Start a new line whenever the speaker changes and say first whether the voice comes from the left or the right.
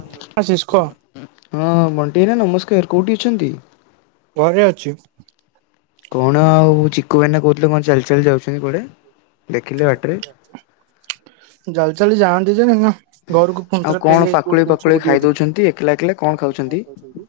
right: Hello. Ashish କହ
left: ହଁ ବଣ୍ଟି ଆଇନା ନମସ୍କାର କୋଉଠି ଅଛନ୍ତି?
right: ଘରେ ଅଛି।
left: କଣ ଆଉ ଚିକୁ ଭାଇନା କହୁଥିଲେ, କଣ ଚାଲି ଚାଲି ଯାଉଛନ୍ତି କୁଆଡେ? ଦେଖିଲେ ଆଟ୍ ରେ?
right: ଜଲ ଚାଲି ଜାଆନ୍ତି ଯେ ଘରକୁ ଫୁଣି
left: ଆଉ
right: ଥରେ
left: କଣ
right: ଫେରି ଯାଇ କୋଉଠି
left: ପାକୁଳେଇ
right: ବୁଲ୍ ଚ
left: ପାକୁଳେଇ
right: ବୁଡି
left: ଖାଇ
right: ଯାଇଥିଲି
left: ଦଉଛନ୍ତି ଏକଲା ଏକଲା
right: ସେ
left: ଖାଉଛନ୍ତି?
right: କଣ କହୁଛନ୍ତି?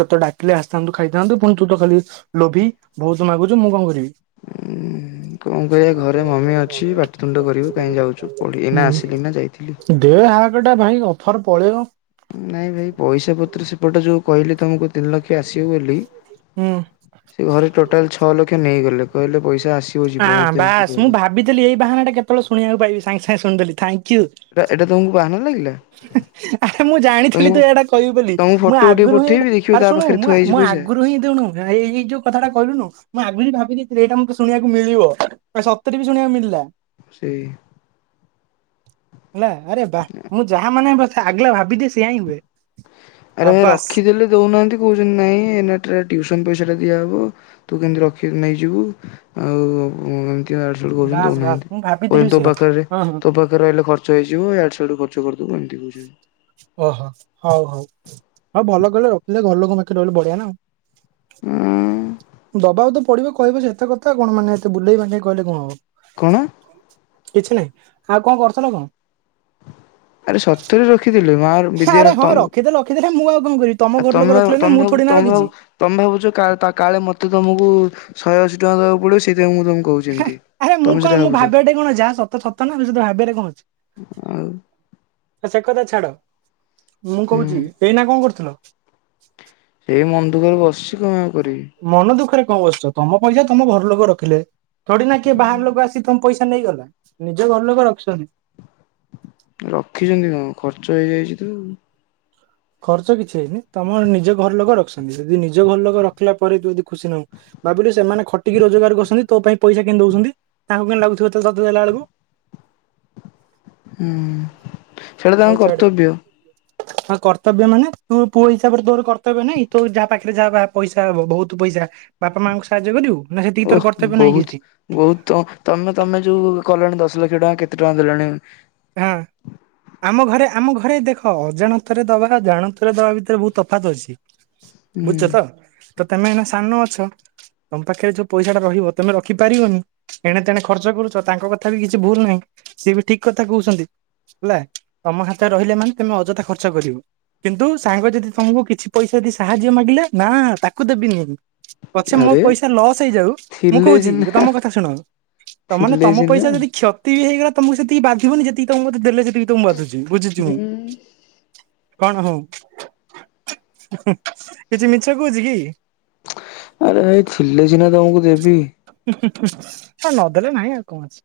right: ତ ଡାକିଲେ ଆସିଥାନ୍ତୁ, ଖାଇଥାନ୍ତୁ। ପୁଣି ତୁ ତ ଖାଲି ଲୋଭି ବହୁତ ମାଗୁଛୁ। ମୁଁ କଣ କରିବି?
left: କଣ କରିବା? ଘରେ ମାମି ଅଛି। ପାଟିିତୁଣ୍ଡ କରିବ। କାହିଁ ଯାଉଛୁ। ପଢି ଏଇନା ଆସିଲି ନା ଯାଇଥିଲି।
right: ହୁଁ ଦେ ହଁ ଗୋଟା ଭାଇ ଅଫର ପଳେଇବ।
left: ନାଇଁ ଭାଇ ପଇସା ପତ୍ର ସେପଟେ ଯୋଉ କହିଲି ତମକୁ ତିନିଲକ୍ଷ ଆସିବ ବୋଲି
right: ହୁଁ
left: ସେ ଘରେ ଟୋଟାଲ୍ ଛ ଲକ୍ଷ ନେଇଗଲେ। କହିଲେ ପଇସା ଆସିବ ଯିବ
right: ଆଁ
left: ମତେ ଏମିତି
right: ବାସ୍। ମୁଁ
left: କହିଲେ।
right: ଭାବିଥିଲି ଏଇ ବାହାନାଟା କେତେବେଳେ ଶୁଣିବାକୁ ପାଇବି। ସାଙ୍ଗେ ସାଙ୍ଗେ ଶୁଣିଦେଲି। ଥ୍ଯାଙ୍କ୍-
left: ଏ ଏଇଟା ତମକୁ ବାହାନା ଲାଗିଲା?
right: ହେଁ ଆରେ ମୁଁ ଜାଣିଥିଲି
left: ତମକୁ
right: ତୁ ଏଇଟା କହିବୁ ବୋଲି।
left: ତମକୁ
right: ମୁଁ
left: ଫଟୋ ଉଠେଇ
right: ଆଗରୁ ହିଁ
left: ପଠେଇବି
right: ଏଟା
left: ଦେଖିବ ତା
right: ଆରେ ଶୁଣ
left: ପାଖରେ ଥୁଆ
right: ମୁଁଁ
left: ହେଇଛି
right: ମୁଁ
left: ପଇସା
right: ଆଗୁ- ହଁ ଇଁ ଦେଉନୁ ଏଇ ଏଇ ଯୋଉ କଥାଟା କହିଲୁନୁ ମୁଁ ଆଗୁରୁ ହିଁ ଭାବିଦେଇ- ଏଇଟା ମତେ ଶୁଣିବାକୁ ମିଳିବ, ସତରେ ବି ଶୁଣିବାକୁ ମିଳିଲା।
left: ସେଇ-
right: ହେଲା ଆରେ ବାଃ। ମୁଁ ଯାହା ମାନଙ୍କ ଆଗଲା ଭାବିଦିଏ, ସେଇଆ ହିଁ ହୁଏ।
left: ଆରେ
right: ସାବାସ୍।
left: ରଖିଦେଲେ ଦଉନାହାନ୍ତି କହୁଛନ୍ତି ନାଇଁ ଏମାଟରେ ଟିଉସନ୍ ପଇସା ଟା ଦିଆହବ? ତୁ କେମିତି ରଖ୍ କି ନେଇଯିବୁ ଆଉ ଛନ୍ତିହା
right: ବାସ୍ ବାସ୍ ମୁଁ ଭାବିଥିଲି
left: କଛନ୍ତି
right: ବି
left: ତୋ
right: ସେଇଆ
left: ପାଖରେ
right: ହଁ ହଁ
left: ତୋ ପାଖରେଲେ ଖର୍ଚ୍ଚ ହେଇଯିବଡ ଖର୍ଚ୍ଚ କରିଦବୁ ଏମିତି କହୁଛନ୍ତି
right: ଓହୋ ହଉ ହଉ। ହଉ ଭଲ କହିଲେ ରଖିଲେ ଘର ଲୋକଙ୍କ ପାଖରେ ରହିଲେ ବଢ଼ିଆ ନା
left: ଉଁ
right: ଆଉ। ଦବାକୁ ତ ପଡିବ କହିବ ଯେ ଏତେ କଥା କଣ ମାନେ ଏତେ ବୁଲେଇ ବଙ୍କେଇ କହିଲେ କଣ ହବ?
left: କଣ?
right: କିଛି ନାହିଁ। ଆଉ କଣ କରୁଥିଲ କଣ?
left: ଆରେ ସତରେ ରଖିଥିଲି ମାଆ
right: ଆରେ ହଁ ରଖିଦେଲେ ରଖିଦଲେ ମୁଁ ଆଉ କଣ କରିବି ତମ
left: ଆ
right: ଘର ଲୋକ
left: ତମେ
right: ରଖିଲେ ନା ମୁଁ
left: ତମେ
right: ଥୋଡି ନା
left: ତମେ
right: ରଖିଛି।
left: ତମେ ଭାବୁଛ କାଳେ ମତେ ତମକୁ ଶହେ ଅଶୀ ଟଙ୍କା ଦେବାକୁ ପଡ଼ିବ ସେଇଥିପାଇଁ ମୁଁ ତମକୁ କହୁଛି ଏମତି।
right: ଆରେ ମୁଁ କଣ ମୁଁ ଭାବିବା ଠାରେ କଣ ଅଛି ଯାହା ସତ ସତ ନା ସତ ଭାବିବା ଠାରେ କଣ ଅଛି।
left: ଆଉ
right: ଆରେ ସେ କଥା ଛାଡ। ମୁଁ
left: ହୁଁ
right: କହୁଛି ଏଇନା କଣ କରୁଥିଲ? ମନ ଦୁଃଖରେ ବସିଛି ଆଉ। ମନ ଦୁଃଖରେ କଣ ବସିଛ ତମ ପଇସା ତମ ଘର ଲୋକ ରଖିଲେ ଥୋଡି ନା କିଏ ବାହାର ଲୋକ ଆସି ତମ ପଇସା ନେଇଗଲା ନିଜ ଘର ଲୋକ ରଖିଛନ୍ତି।
left: ରଖିଛନ୍ତି କଣ ଖର୍ଚ୍ଚ ହେଇଯାଇଛି ତ।
right: ଖର୍ଚ୍ଚ କିଛି ହେଇନି ତମର ନିଜ ଘର ଲୋକ ରଖୁଛନ୍ତି ଯଦି ନିଜ ଘର ଲୋକ ରଖିଲା ପରେ ତୁ ଯଦି ଖୁସି ନାହୁଁ ଭାବିଲୁ ସେମାନେ ଖଟିକି ରୋଜଗାର କରୁଛନ୍ତି ତୋ ପାଇଁ ପଇସା କେମିତି ଦଉଛନ୍ତି ତାଙ୍କୁ କେମିତି ଲାଗୁଥିବ ତୋତେ ଦେଲା ବେଳକୁ?
left: ହୁଁ ସେଇଟା
right: ହଉ
left: ତାଙ୍କ
right: ଛାଡେ।
left: କର୍ତ୍ତବ୍ୟ।
right: ହଁ କର୍ତ୍ତବ୍ୟ ମାନେ? ତୁ ପୁଅ ହିସାବରେ ତୋର କର୍ତ୍ତବ୍ୟ ନାଇଁ? ତୋ ଯାହା ପାଖରେ ଯାହା ପଇସ ହବ ବହୁତ ପଇସା ବାପା ମାଆଙ୍କୁ ସାହାଯ୍ୟ କରିବୁ? ନା ସେତିକି ତୋର
left: ଓହୋଃ
right: କର୍ତ୍ତବ୍ୟ ନାହିଁ
left: ବହୁତ
right: କିଛି
left: ବହୁତ ତ ତମେ ତମେ ଯୋଉ କଲାଣି ଦଶ ଲକ୍ଷ ଟଙ୍କା କେତେ ଟଙ୍କା ଦେଲାଣି?
right: ହଁ। ଆମ ଘରେ ଆମ ଘରେ ଦେଖ ଅଜାଣତରେ ଦବା ଜାଣତରେ ଦବା ଭିତରେ ବହୁତ ତଫାତ ଅଛି। ବୁଝଛ ତ ତ ତମେ ଏ ସାନ ଅଛ ତମ ପାଖରେ ଯୋଉ ପଇସା ଟା ରହିବ ତମେ ରଖିପାରିବନି ଏଣେ ତେଣେ ଖର୍ଚ୍ଚ କରୁଛ ତାଙ୍କ କଥା ବି କିଛି ଭୁଲ ନାହିଁ। ସିଏ ବି ଠିକ କଥା କହୁଛନ୍ତି ହେଲା ତମ ହାତରେ ରହିଲେ ମାନେ ତମେ ଅଯଥା ଖର୍ଚ୍ଚ କରିବ। କିନ୍ତୁ ସାଙ୍ଗ ଯଦି ତମକୁ କିଛି ପଇସା ଦେଇ ସାହାଯ୍ୟ ମାଗିଲେ ନା ତାକୁ ଦେବିନି ପଛେ ମୋ
left: ଆରେ
right: ପଇସା ଲସ୍ ହେଇଯାଉ ମୁଁ
left: ଥିଲେ
right: କହୁଛି
left: ସିନା
right: ତମେ ମୋ କଥା ଶୁଣ ତ ମାନେ
left: ଥିଲେ
right: ତମ
left: ସିନା
right: ପଇସା ଯଦି କ୍ଷ ତି ହେଇଗଲା ତମକୁ ସେତିକି ବାଧିବନି ଯେତିକି ତମେ ମତେ ଦେଲେ ସେତିକି ତମକୁ ବାଧୁଛି ବୁଝୁଛି ମୁଁ। କଣ ହଉ? କିଛି ମିଛ କହୁଛି କି?
left: ଆରେ ଭାଇ ଥିଲେ ସିନା ତମକୁ ଦେବି।
right: ହ ନଦେଲେ ନାହିଁ ଆଉ କଣ ଅଛି।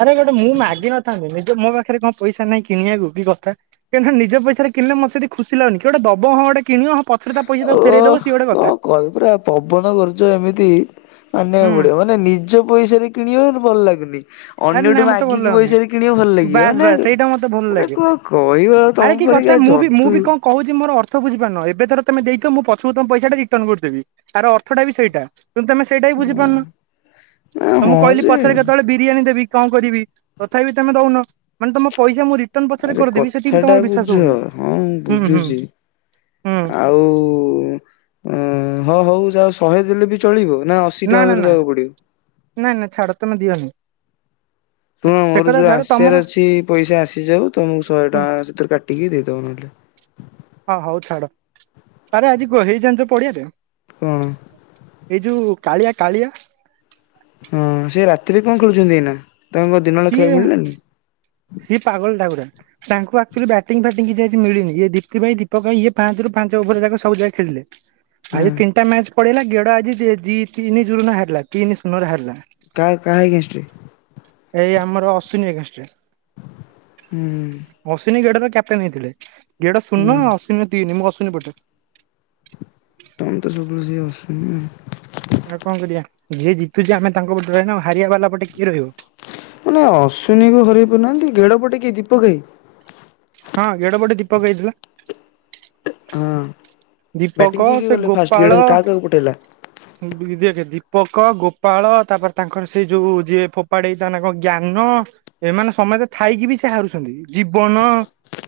right: ଆରେ ଗୋଟେ ମୁଁ ମାଗିନଥାନ୍ତି ନିଜ ମୋ ପାଖରେ କଣ ପଇସା ନାହିଁ କିଣିବାକୁ କି କଥା କିନ୍ତୁ ନିଜ ପଇସାରେ କିଣିଲେ ମତେ ସେତିକି ଖୁସି ଲାଗୁିନି କିଏ ଗୋଟେ ଦବ ହଁ ଗୋଟେ କିଣିବ ହଁ ପଛରେ ତା ପଇସା ତାକୁ ଫେରେଇ ଦବ
left: ଓଃ
right: ସିଏ ଗୋଟେ
left: କଣ
right: କଥା।
left: କହିବ ପୁରା ପବନ କରୁଛ ଏମିତି?
right: ହୁଁ
left: ମାନିବାକୁ ପଡ଼ିବ ମାନେ ନିଜ ପଇସାରେ କିଣିବାକୁ ଭଲ ଲାଗୁନି।
right: ଆରେ ନା
left: ଅନ୍ୟଠୁ
right: ମତେ ଭଲ
left: ମାଗିକି
right: ଲାଗୁନି
left: ପଇସାରେ କିଣିବା ଭଲ ଲାଗିବ
right: ବାସ୍
left: ମାନେ
right: ବାସ୍ ସେଇଟା ମତେ ଭଲ
left: ମାନେ
right: ଲାଗେ।
left: କଣ କହିବ ଆଉ
right: ଆରେ କି
left: ତମକୁ।
right: କଥା ମୁଁ ବି ମୁଁ ବି କଣ କହୁଛି ମୋର ଅର୍ଥ ବୁଝିପାରୁନ ଏବେ ଥରେ ତମେ ଦେଇଥିବ ମୁଁ ପଛକୁ ତମ ପଇସା ଟା ରିଟର୍ନ କରିଦେବି ତାର ଅର୍ଥଟା ବି ସେଇଟା। କିନ୍ତୁ ତମେ ସେଇଟା ହିଁ ବୁଝିପାରୁନ।
left: ନା
right: ତମକୁ
left: ହଁ
right: କହିଲି
left: ଯେ
right: ପଛରେ କେତେବେଳେ ବିରିୟାନୀ ଦେବି କଣ କରିବି ତଥାପି ତମେ ଦଉନ ମାନେ ତମ ପଇସା ମୁଁ ରିଟର୍ନ ପଛରେ
left: ଆରେ
right: କରିଦେବି ସେତିକି
left: କଥା
right: ବି
left: ଟା
right: ତମର ବିଶ୍ୱାସ
left: ବୁଝ
right: ହଉନି।
left: ହଁ
right: ହୁଁ ହୁଁ
left: ବୁଝୁଛି
right: ହୁଁ
left: ଆଉ ଅ ହଁ ହଉ ଯହା ଶହେ ଦେଲେ ବି ଚଳିବ ନା ଅଶୀ ଟଙ୍କା
right: ନା
left: ଫେରେ
right: ନା
left: ଦେବାକୁ ପଡିବ?
right: ନାଇଁ ନାଇଁ ଛାଡ ତମେ ଦିଅନି।
left: ଶୁଣ
right: ସେ
left: ମୋର
right: କଥା
left: ଯୋଉ
right: ଛାଡ ତମର
left: ଆସିବାର ଅଛି ପଇସା ଆସିଯାଉ ତମକୁ ଶହେ
right: ହୁଁ
left: ଟଙ୍କା ସେଥିରେ କାଟିକି ଦେଇଦବ ନହେଲେ।
right: ହଁ ହଉ ଛାଡ। ସାରେ ଆଜି ହେଇ ଜାଣିଚ ପଡିଆରେ।
left: କଣ?
right: ଏଇ ଯୋଉ କାଳିଆ କାଳିଆ
left: ହଁ ସେ ରାତିରେ କଣ ଖେଳୁଛନ୍ତି ଏଇନା? ତାଙ୍କୁ କଣ ଦିନବେଳେ ଖେଳିବାକୁ
right: ସିଏ
left: ମିଳିଲାନି?
right: ସିଏ ପାଗଳ ଟା ପୁରା। ତାଙ୍କୁ ଆକ୍ଟୁଆଲି ବ୍ୟାଟିଂ ଫାଟିଂ କିଛି ଆଜି ମିଳିନି। ଦୀପ୍ତି ଭାଇ ଦୀପକ ଭାଇ ଇଏ ପାଞ୍ଚରୁ ପାଞ୍ଚ ଓଭର ଯାକ ସବୁ ଯାକ ଖେଳିଲେ।
left: ହଁ
right: ଆଜି ତିନିଟା ମ୍ୟାଚ ପଳେଇଲା। ଗିଆଡ୍ ଆଜି ଜି ତିନି ଜୁରୁରେ ହାରିଲା ତିନି ସୁନରେ ହାରିଲା।
left: କା କାହା ଏଗ୍ନେଷ୍ଟରେ?
right: ଏଇ ଆମର ଅଶ୍ୱିନୀ ଏଗନେଷ୍ଟ ରେ।
left: ହୁଁ
right: ଅଶ୍ଵିନୀ ଗେଡରେ କ୍ୟାପଟେନ୍ ହେଇଥିଲେ। ଗେଡ୍ ରବଶୂନ
left: ହୁଁ।
right: ଅଶ୍ଵିନ ର ତିନି ମୁଁ ଅଶ୍ଵିନ ପଟେ।
left: ତମେ ତ ସବୁବେଳେ ସେଇ ଅଶ୍ଵିନ।
right: ଆଉ କଣ କରିବା ଯିଏ ଜିତୁଛି ଆମେ ତାଙ୍କ ପଟେ ରହିବା ନା। ହାରିବା ବାଲା ପଟେ କିଏ ରହିବ।
left: ମାନେ ଅଶ୍ୱିନ କୁ ହରେଇ ପାରୁନାହାନ୍ତି। ଗେଡ ପଟେ କିଏ ଦୀପକ୍ ଭାଇ।
right: ହଁ ଗେଡ଼ ପଟେ ଦୀପକ ଭାଇ ଥିଲା।
left: ହଁ। ବ୍ୟାଟିଂ
right: ଦୀପକ
left: କିଏ କିଏ
right: ସେ
left: କଲେ ଫାଷ୍ଟ ଗିଡ
right: ଗୋପାଳ।
left: କାହା କାହାକୁ ପଠେଇଲା?
right: [unintelligible] ଦିପକ, ଗୋପାଳ ତାପରେ ତାଙ୍କର ସେଇ ଯୋଉ ଯିଏ ଫୋପାଡେ ଯିଏ ତା ନା କଣ ଜ୍ଞାନ ଏମାନେ ସମସ୍ତେ ଥାଇକି ବି ସେ ହାରୁଛନ୍ତି। ଜୀବନ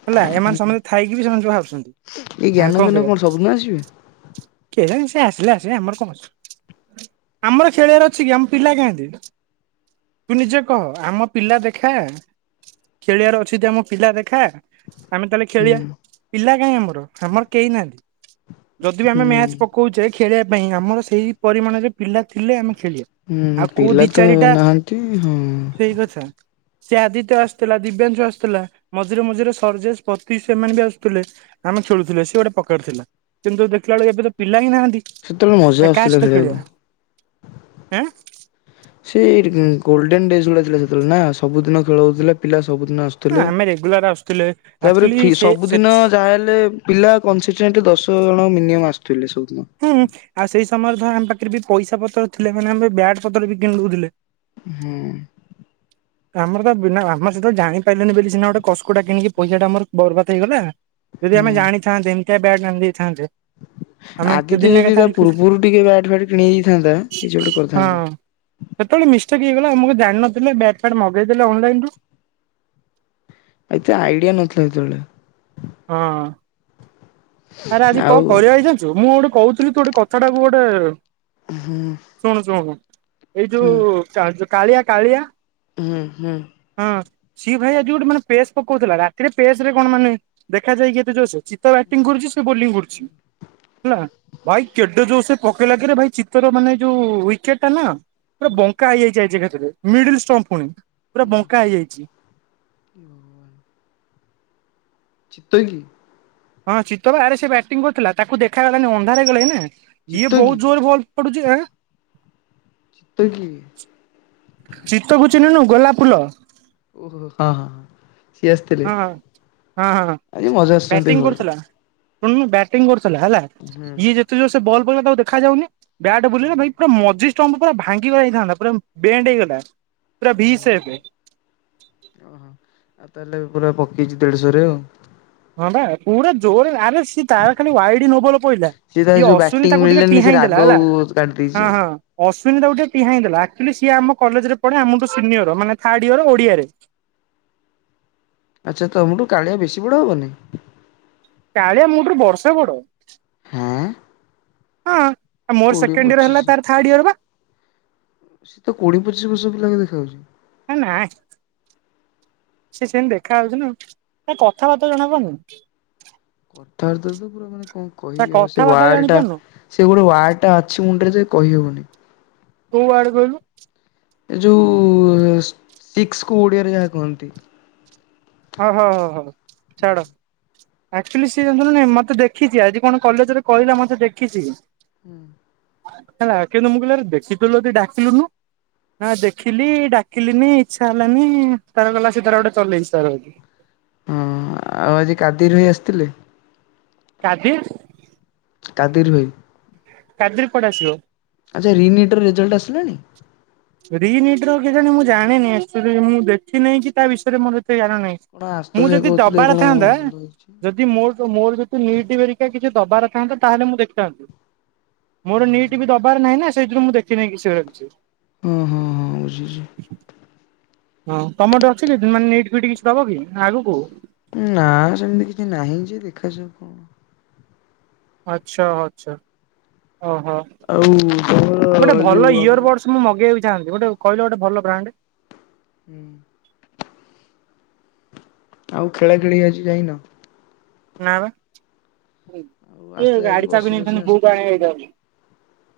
right: ହେଲା ଏମାନେ ସମସ୍ତେ ଥାଇକି ବି ସେମାନେ ହାରୁଛନ୍ତି।
left: ଏଇ
right: କଣ
left: ଜ୍ଞାନ ଫାନ
right: କହିବା?
left: [inaudible]
right: କେଜାଣି ସେ ଆସିଲେ ଆସିଲେ ଆମର କଣ ଅଛି। ଆମର ଖେଳିବାର ଅଛି କି ଆମ ପିଲା କାହାନ୍ତି? ତୁ ନିଜେ କହ ଆମ ପିଲା ଦେଖା ଖେଳିବାର ଅଛି ଯେ ଆମ ପିଲା ଦେଖା। ଆମେ ତାହେଲେ
left: ହୁଁ
right: ଖେଳିବା। ପିଲା କାଇଁ ଆମର ଆମର କେହି ନାହାନ୍ତି। ଯଦି ବି ଆମେ
left: ହୁଁ।
right: ମ୍ୟାଚ ପକଉଛେ ଖେଳିବା ପାଇଁ ଆମର ସେଇ ପରିମାଣରେ ପିଲା ଥିଲେ ଆମେ ଖେଳିବା। ଆଉ
left: ହୁଁ
right: କୋଉ
left: ପିଲା
right: ଦି
left: ତ
right: ଚାରିଟା,
left: ନାହାନ୍ତି ହଁ
right: ସେଇ କଥା। ସେ ଆଦିତ୍ୟ ଆସିଥିଲା। ଦିବ୍ୟାଂଶୁ ଆସୁଥିଲା। ମଝିରେ ମଝିରେ ସର୍ଜେଶ ପତି ସେମାନେ ବି ଆସୁଥିଲେ। ଆମେ ଖେଳୁଥିଲେ ସେ ଗୋଟେ ପ୍ରକାର ଥିଲା। କିନ୍ତୁ ଦେଖିଲା ବେଳେ ଏବେ ତ ପିଲା ହିଁ ନାହାନ୍ତି।
left: ସେତେବେଳେ ମଜା
right: କାହା
left: ଆସୁଥିଲା
right: ସହିତ
left: ଖେଳିବାକୁ।
right: ଖେଳିବା? ଆଁ।
left: ସେଇ ଗୋଲଡେନ ଡେଜ ଗୁଡା ଥିଲା ସେତେବେଳେ ନା ସବୁଦିନ ଖେଳ ହଉଥିଲା ପିଲା ସ ସବୁଦିନ
right: ହଁ
left: ଆସୁଥିଲେ।
right: ଆମେ ରେଗୁଲାର ଆସୁଥିଲେ।
left: ତାପରେ
right: ଆକ୍ଚୁଆଲି ସେ ସେ
left: ସବୁଦିନ ଯାହା ହେଲେ ପିଲା କନସିଟେଣ୍ଟ ଦଶ୍ ଜଣ ମିନିମମ୍ ଆସୁଥିଲେ ସବୁ।
right: ହୁଁ, ଆଉ ସେଇ ସମୟରେ ଧର ଆମ ପାଖରେ ବି ପଇସା ପତ୍ର ଥିଲେ ମାନେ ଆମେ ବ୍ୟାଟ୍ ପତ୍ର ବି କିଣୁଦେଉଥିଲେ।
left: ହୁଁ।
right: ଆମର ତ ବିନା ଆମର ସେଟା ଜାଣିପାରିଲେନି ବୋଲି ସିନା କସ୍କୋଟା କିଣିକି ପଇସା ଟା ଆମର ବରବାଦ ହେଇଗଲା। ଯଦି ଆମେ
left: ହୁଁ।
right: ଜାଣିଥାନ୍ତେ ଏମିତିଆ ବ୍ୟାଟ୍ ଆଣି ଦେଇଥାନ୍ତେ ଆମେ
left: [inaudible] ଆଦିତ୍ୟ
right: ଦିନେ
left: ଯଦି
right: କଥା
left: ତା
right: ହଁ
left: ପୂର୍ବରୁ ଟିକେ ବ୍ୟାଟ ଫାଟ୍ କିଣି ଦେଇଯାଇଥାନ୍ତା, କିଛି ଗୋଟେ କରିଥାନ୍ତା।
right: ସେତେବେଳେ ମିଷ୍ଟେକ୍ ହେଇଗଲା ଆମକୁ ଜାଣିନଥିଲେ ବ୍ୟାଟ୍ ଫ୍ୟାଟ୍ ମଗେଇଦେଲେ ଅନଲାଇନ ରୁ
left: ଏତେ ଆଇଡିଆ ନଥିଲା ସେତେବେଳେ।
right: ହଁ। ଆରେ ଆଜି
left: ଆଉ
right: କଣ କରିବା ହେଇ ଜାଣିଛୁ। ମୁଁ ଗୋଟେ କହୁଥିଲି ତୁ ଗୋଟେ କଥାଟାକୁ ଗୋଟେ
left: ହୁଁ
right: ଶୁଣୁ ଶୁଣୁ ଏଇ
left: ହୁଁ
right: ଯୋଉ କାଳିଆ କାଳିଆ
left: ହୁଁ ହୁଁ।
right: ହଁ ସିଏ ଭାଇ ଆଜି ଗୋଟେ ମାନେ ପେସ୍ ପକଉଥିଲା। ରାତିରେ ପେସରେ କଣ ମାନେ ଦେଖାଯାଏ କି କେତେ ଜୋରସେ ଚତା ବ୍ୟାଟିଂ କରୁଛି ସେ ବୋଲିଂ କରୁଛି ହେଲା ଭାଇ କେଡେ ଯୋରସେ ପକେଇ କିରେ ଭାଇ ଚିତର ମାନେ ଯୋଉ ୱକେଟ ଟା ନା ପୁରା
left: ହୁଁ
right: ବଙ୍କା ହେଇଯାଇଛି ଆ କଥିରେ ମିଡଷ୍ଟ ପୁଣି ପୁରା ବଙ୍କା ହେଇଯାଇଛି।
left: ଓ ଚିତ୍ତ କିଏ?
right: ହଁ ଚିତ୍ ବା ଆରେ ସେ ବ୍ୟାଟିଂ କରିୁଥିଲା ତାକୁ ଦେଖାଗଲାଣିି ଅନ୍ଧାର ହେଇଗଲେ ନା ଇଏ
left: ଚିତକି
right: ବହୁତ ଜୋରରେ ବଲ
left: ଚିତକି
right: ଚିତକୁ ଚିହ୍ନନୁ? ଗୋଲା ଫୁଲ
left: ଓହୋହୋ ହଁ ହଁ ହ। ସିଏ ଆସିଥିଲେ
right: ହଁ ହଁ
left: ଆଜି ମଜା ଆସୁଛନ୍ତି ଘରେ
right: ଶୁଣ ବ୍ୟାଟିଂ କରୁଥିଲା ହେଲା ଇଏ ଯେତେ ଜୋର ସେ ବଲ୍ ପିଲଲା ତାକୁ ଦେଖାଯ ଯାଉନି ବ୍ୟାଟ ବୁଲିଲା ଭ
left: ହୁଁ
right: ପୁରା ମଝି ଷ୍ଟମ୍ ପୁର ଭାଙ୍ଗିାଇଥାନ୍ତା ପୁର ବେଣ୍ଡ ହେଇଗଲା। ପୁରା
left: ହୁଁ
right: ଭି
left: ହୁଁ
right: ସେପ୍।
left: ହୁଁ ଓହୋ ଆ ତାହ ପୁରା ପକେଇଛି ଦେଢ଼ଶହରେ ଆଉ
right: ହଁ ବା ପୁରା ଜୋରେ ଆରେ ସିଏ ତାର ଖାଲି ୱାଇଡି ନ ଭଲ ପଡିଲା
left: ତା
right: ସିଏ
left: ଯୋଉ
right: ଅଶ୍ୱଵିନୀ
left: ବ୍ୟାଟିଂ
right: ତାକୁ ଟିକେ
left: ମିଳିଲାନି ସେ
right: ଟିହାଇ
left: ରାଗ
right: ଦେଲା ହେଲା
left: କାଢି ଦେଇଛି ଆଉ
right: ହଁ ହଁ ସୁୁନି ତା ଗୋଟେ ଟିହା ହେଇ ଦେଲା ଆକ୍ଚୁଲି ସିଏ ଆମ କଲେଜରେ ପଢେମଠୁ ସିନିୟର ମାନେଥାର୍ଡ ୟର ଓଡ଼ିଆରେ
left: ଆଚ୍ଛା ତମଠୁ କାଳିଆ ବେଶୀ ବଡ ହବନି?
right: କାଳିଆ ମୋ ଠାରୁ ବର୍ଷେ ବଡ।
left: ହଁ?
right: ହଁ ମୋର ସେକେଣ୍ଡ ଇୟର ହେଲା ତାର ଥାର୍ଡ ଇୟର ବା।
left: ସେ ତ କୋଡିଏ ପଚିଶ ବର୍ଷ ପ ଲାଗ ଦେଖାାଯାଉଛି।
right: ହେ ନାଇଁ ସେ ସେମିତି ଦେଖା ହାଉଛି ନା କଥାବାର୍ତ୍ତା ଜଣାବନି
left: ଥର ତର ତ ପୁରା ମାନେ କଣ କହିବି ଆଉ ସେ
right: କଥାବାର୍ତ୍ତା
left: ୱାର୍ ଟା
right: ଜାଣିପାରୁନୁ
left: ସେ ଗୋଟେ ୱାାର୍ ଟା ଅଛି ମୁଣ୍ଡରେ ଯେ କହିହବନି
right: କୋଉ ଆଡକହିଲୁ?
left: ଏ ଯୋଉ ଶିକ୍ସ କ ଓଡିଆରେ ଯାହା କୁହନ୍ତି?
right: ହ ହୋ ହୋ ହୋ ଛାଡ। ଆକ୍ଚୁଆଲି ସିଏୁଁ ମତେ ଦେଖିଛି ଆଜି କଣ କଲେଜରେ କହିଲା ମତେ ଦେଖିଛି
left: ହୁଁ।
right: ହେ କେନ୍ତୁ ମୁଁ କହିରେ ଦେଖିଥିଲଥିଲ ଯଦି ଡାକିଲୁନି ନା ଦେଖିଲି ଡାକିଲିନି ଇଚ୍ଛା ହେଲାନି ତାର ଗଲା ସେ ତାର ଗୋଟେ ଚଲେଇଛି ତାର [inaudible]
left: ହଁ ଆଉ ଆଜି କାଦିର ଭାଇ ଆସିଥିଲେ?
right: କାଦିର?
left: କାଦିର ଭାଇ।
right: କଦିର କୁଆେଡ ଆସିବ।
left: ଆଚ୍ଛା ରିନିଟ୍ର ରେଜଲ୍ଟ ଆସିଲାଣି?
right: ଜଣ ମୁଁ ଜାଣିନି ମୁଁ ଦେଖିିନହିଁ କି ତା ବିଷୟରେ ମୋର ସେ ଜାଣ
left: କଣ
right: ନାହିଁ
left: ଆଶୁତୋଷ
right: ମୁଁ
left: ଭାଇ
right: ଯଦି
left: କହୁଥିଲେ
right: ଦବାର
left: କଣ
right: ଥାନ୍ତା
left: ଭଲ ହେଇଛି।
right: ଯଦି ମୋର ମୋର ଯଦି ନିଟ ବେରିକା କିଛି ଦବାରଥାନ୍ତା ତାହେଲେ ମୁଁ ଦେଖଥାନ୍ତି।
left: ହଁ
right: ମୋର ନିଟ ବି ଦବାର ନାହିଁ ନା ସେଇଥିରୁ ମୁଁ ଦେଖିନ କିଛି।
left: ହଁ ହଁ ହଁ ବୁଝିଛି।
right: ହଁ ତମର ଟଠେ ଅଛି ମାନେ ନିଟ୍ କିଛି ଦବ କି ଆଗକୁ?
left: ନା ସେମିତି କିଛି ନାହିଁ ଯେ ଦେଖାଯାଉ କଣ
right: ଆଚ୍ଛା ଆଛା। ଓହୋ
left: ଆଉ ତମର
right: ଗୋଟେ ଭଲ
left: ଯୋଉ ଆମର
right: ଇୟର ବଡସ ମୁଁ ମଗେଇଛି ଗୋଟେ କହିଲ ଗୋଟେ ଭଲ ବ୍ରାଣ୍ଡ।
left: ହୁଁ। ଆଉ ଖେଳା ଖେଳି ଆଜି ଯାଇନ?
right: ନା ବା
left: ଆଉ
right: ଟିକେ
left: ଆସୁତ ଯାଇକି
right: ଗାଡି ଚାବି
left: ବସି ବସି
right: ନେଇଥାନ୍ତି ବୋଉକୁ
left: ଆସିଥିବ।
right: ଆଣିବାକୁ ଯାଇଥାନ୍ତି।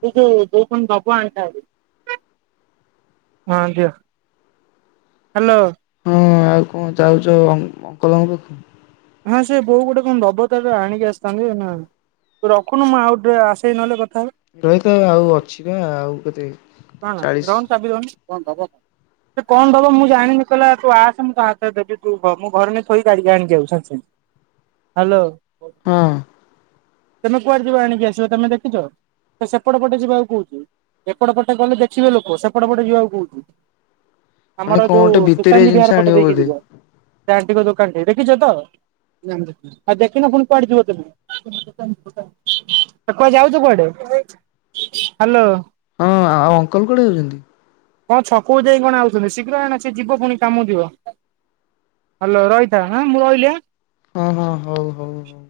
right: ଏଇ ଯୋଉ ଦେଇ କଣ ଦବ ଆଣିଥାନ୍ତି। ହଁ [unintelligible] ହାଲୋ।
left: ହଁ ଆଉ କଣ ଯାଉଛ ଅଙ୍କଲଙ୍କ ପାଖକୁ?
right: ହଁ ସେ ବୋଉ ଗୋଟେ କଣ ଦବ [unintelligible] ଆଣିକି ଆସିଥାନ୍ତି ତୁ ରଖୁନୁ ମୁଁ ଆଉ ଟିକେ ଆସେଇଁ ନହେଲେ କ
left: ରହିଥା ଆଉ ଅଛି ବା ଆଉ କେତେ
right: କଣ
left: ଚାଳିଶ
right: ଦଉନୁ ଚାବି ଦଉନୁ କଣ ଟା କଣ ଟା। ସେ କଣ ଦବ ମୁଁ ଜାଣିନି କହିଲା ତୁ ଆସେ ମୁଁ ତୋ ହାତରେ ଦେବି ତୁ ମୁଁ ଘରେ ନେଇ ଥୋଇ ଗାଡିିକି ଆଣିକି ଆଉଚି ସାଙ୍ଗେ ସାଙ୍ଗେ। ହାଲୋ।
left: ହଁ।
right: ତମେ କୁଆଡେ ଯିବ ଆଣିକି ଆସିବ ତମେ ଦେଖିଚ ସେ ସେପଟ ପଟେ ଯିବାକୁ କହୁଚି ଏପଟ ପଟେ ଗଲେ ଦେଖିବେ ଲୋକ ସେପଟ ପଟେ ଯିବାକୁ କହୁଚି।
left: ମାନେ
right: ଆମର
left: କଣ
right: ଯୋଉ
left: ଗୋଟେ ଭିତରିଆ
right: ସୁଶାନ୍ତି
left: ଜିନିଷ
right: ବିହାର ପଟ
left: ଆଣିବ
right: ଦେଇକି
left: ବୋଧେ
right: ଯିବ ସେ ଆଣ୍ଟିଙ୍କ ଦୋକାନ ଟେ ଦେଖିଚ ତ? ନା ମୁଁ ଦେଖିନି ଆଉ ଦେଖିନ ପୁଣି କୁଆଡେ ଯିବ ତମେ କୁଆଡ଼େ ଯାଉଚ କୁଆଡେ? ହାଲୋ।
left: ହଁ ଆଉ ଅଙ୍କଲ କୁଆଡେ ଯାଉଚନ୍ତି?
right: କଣ ଛକକୁ ଯାଇ କଣ ଆଉଚନ୍ତି ଶୀଘ୍ର ଆଣ ସିଏ ଯିବ ପୁଣି କାମକୁ ଯିବ। ହାଲୋ ରହିତା ହାଁ ମୁଁ ରହିଲି ଆଁ।
left: ହଁ ହଁ ହଉ ହଉ ହଉ।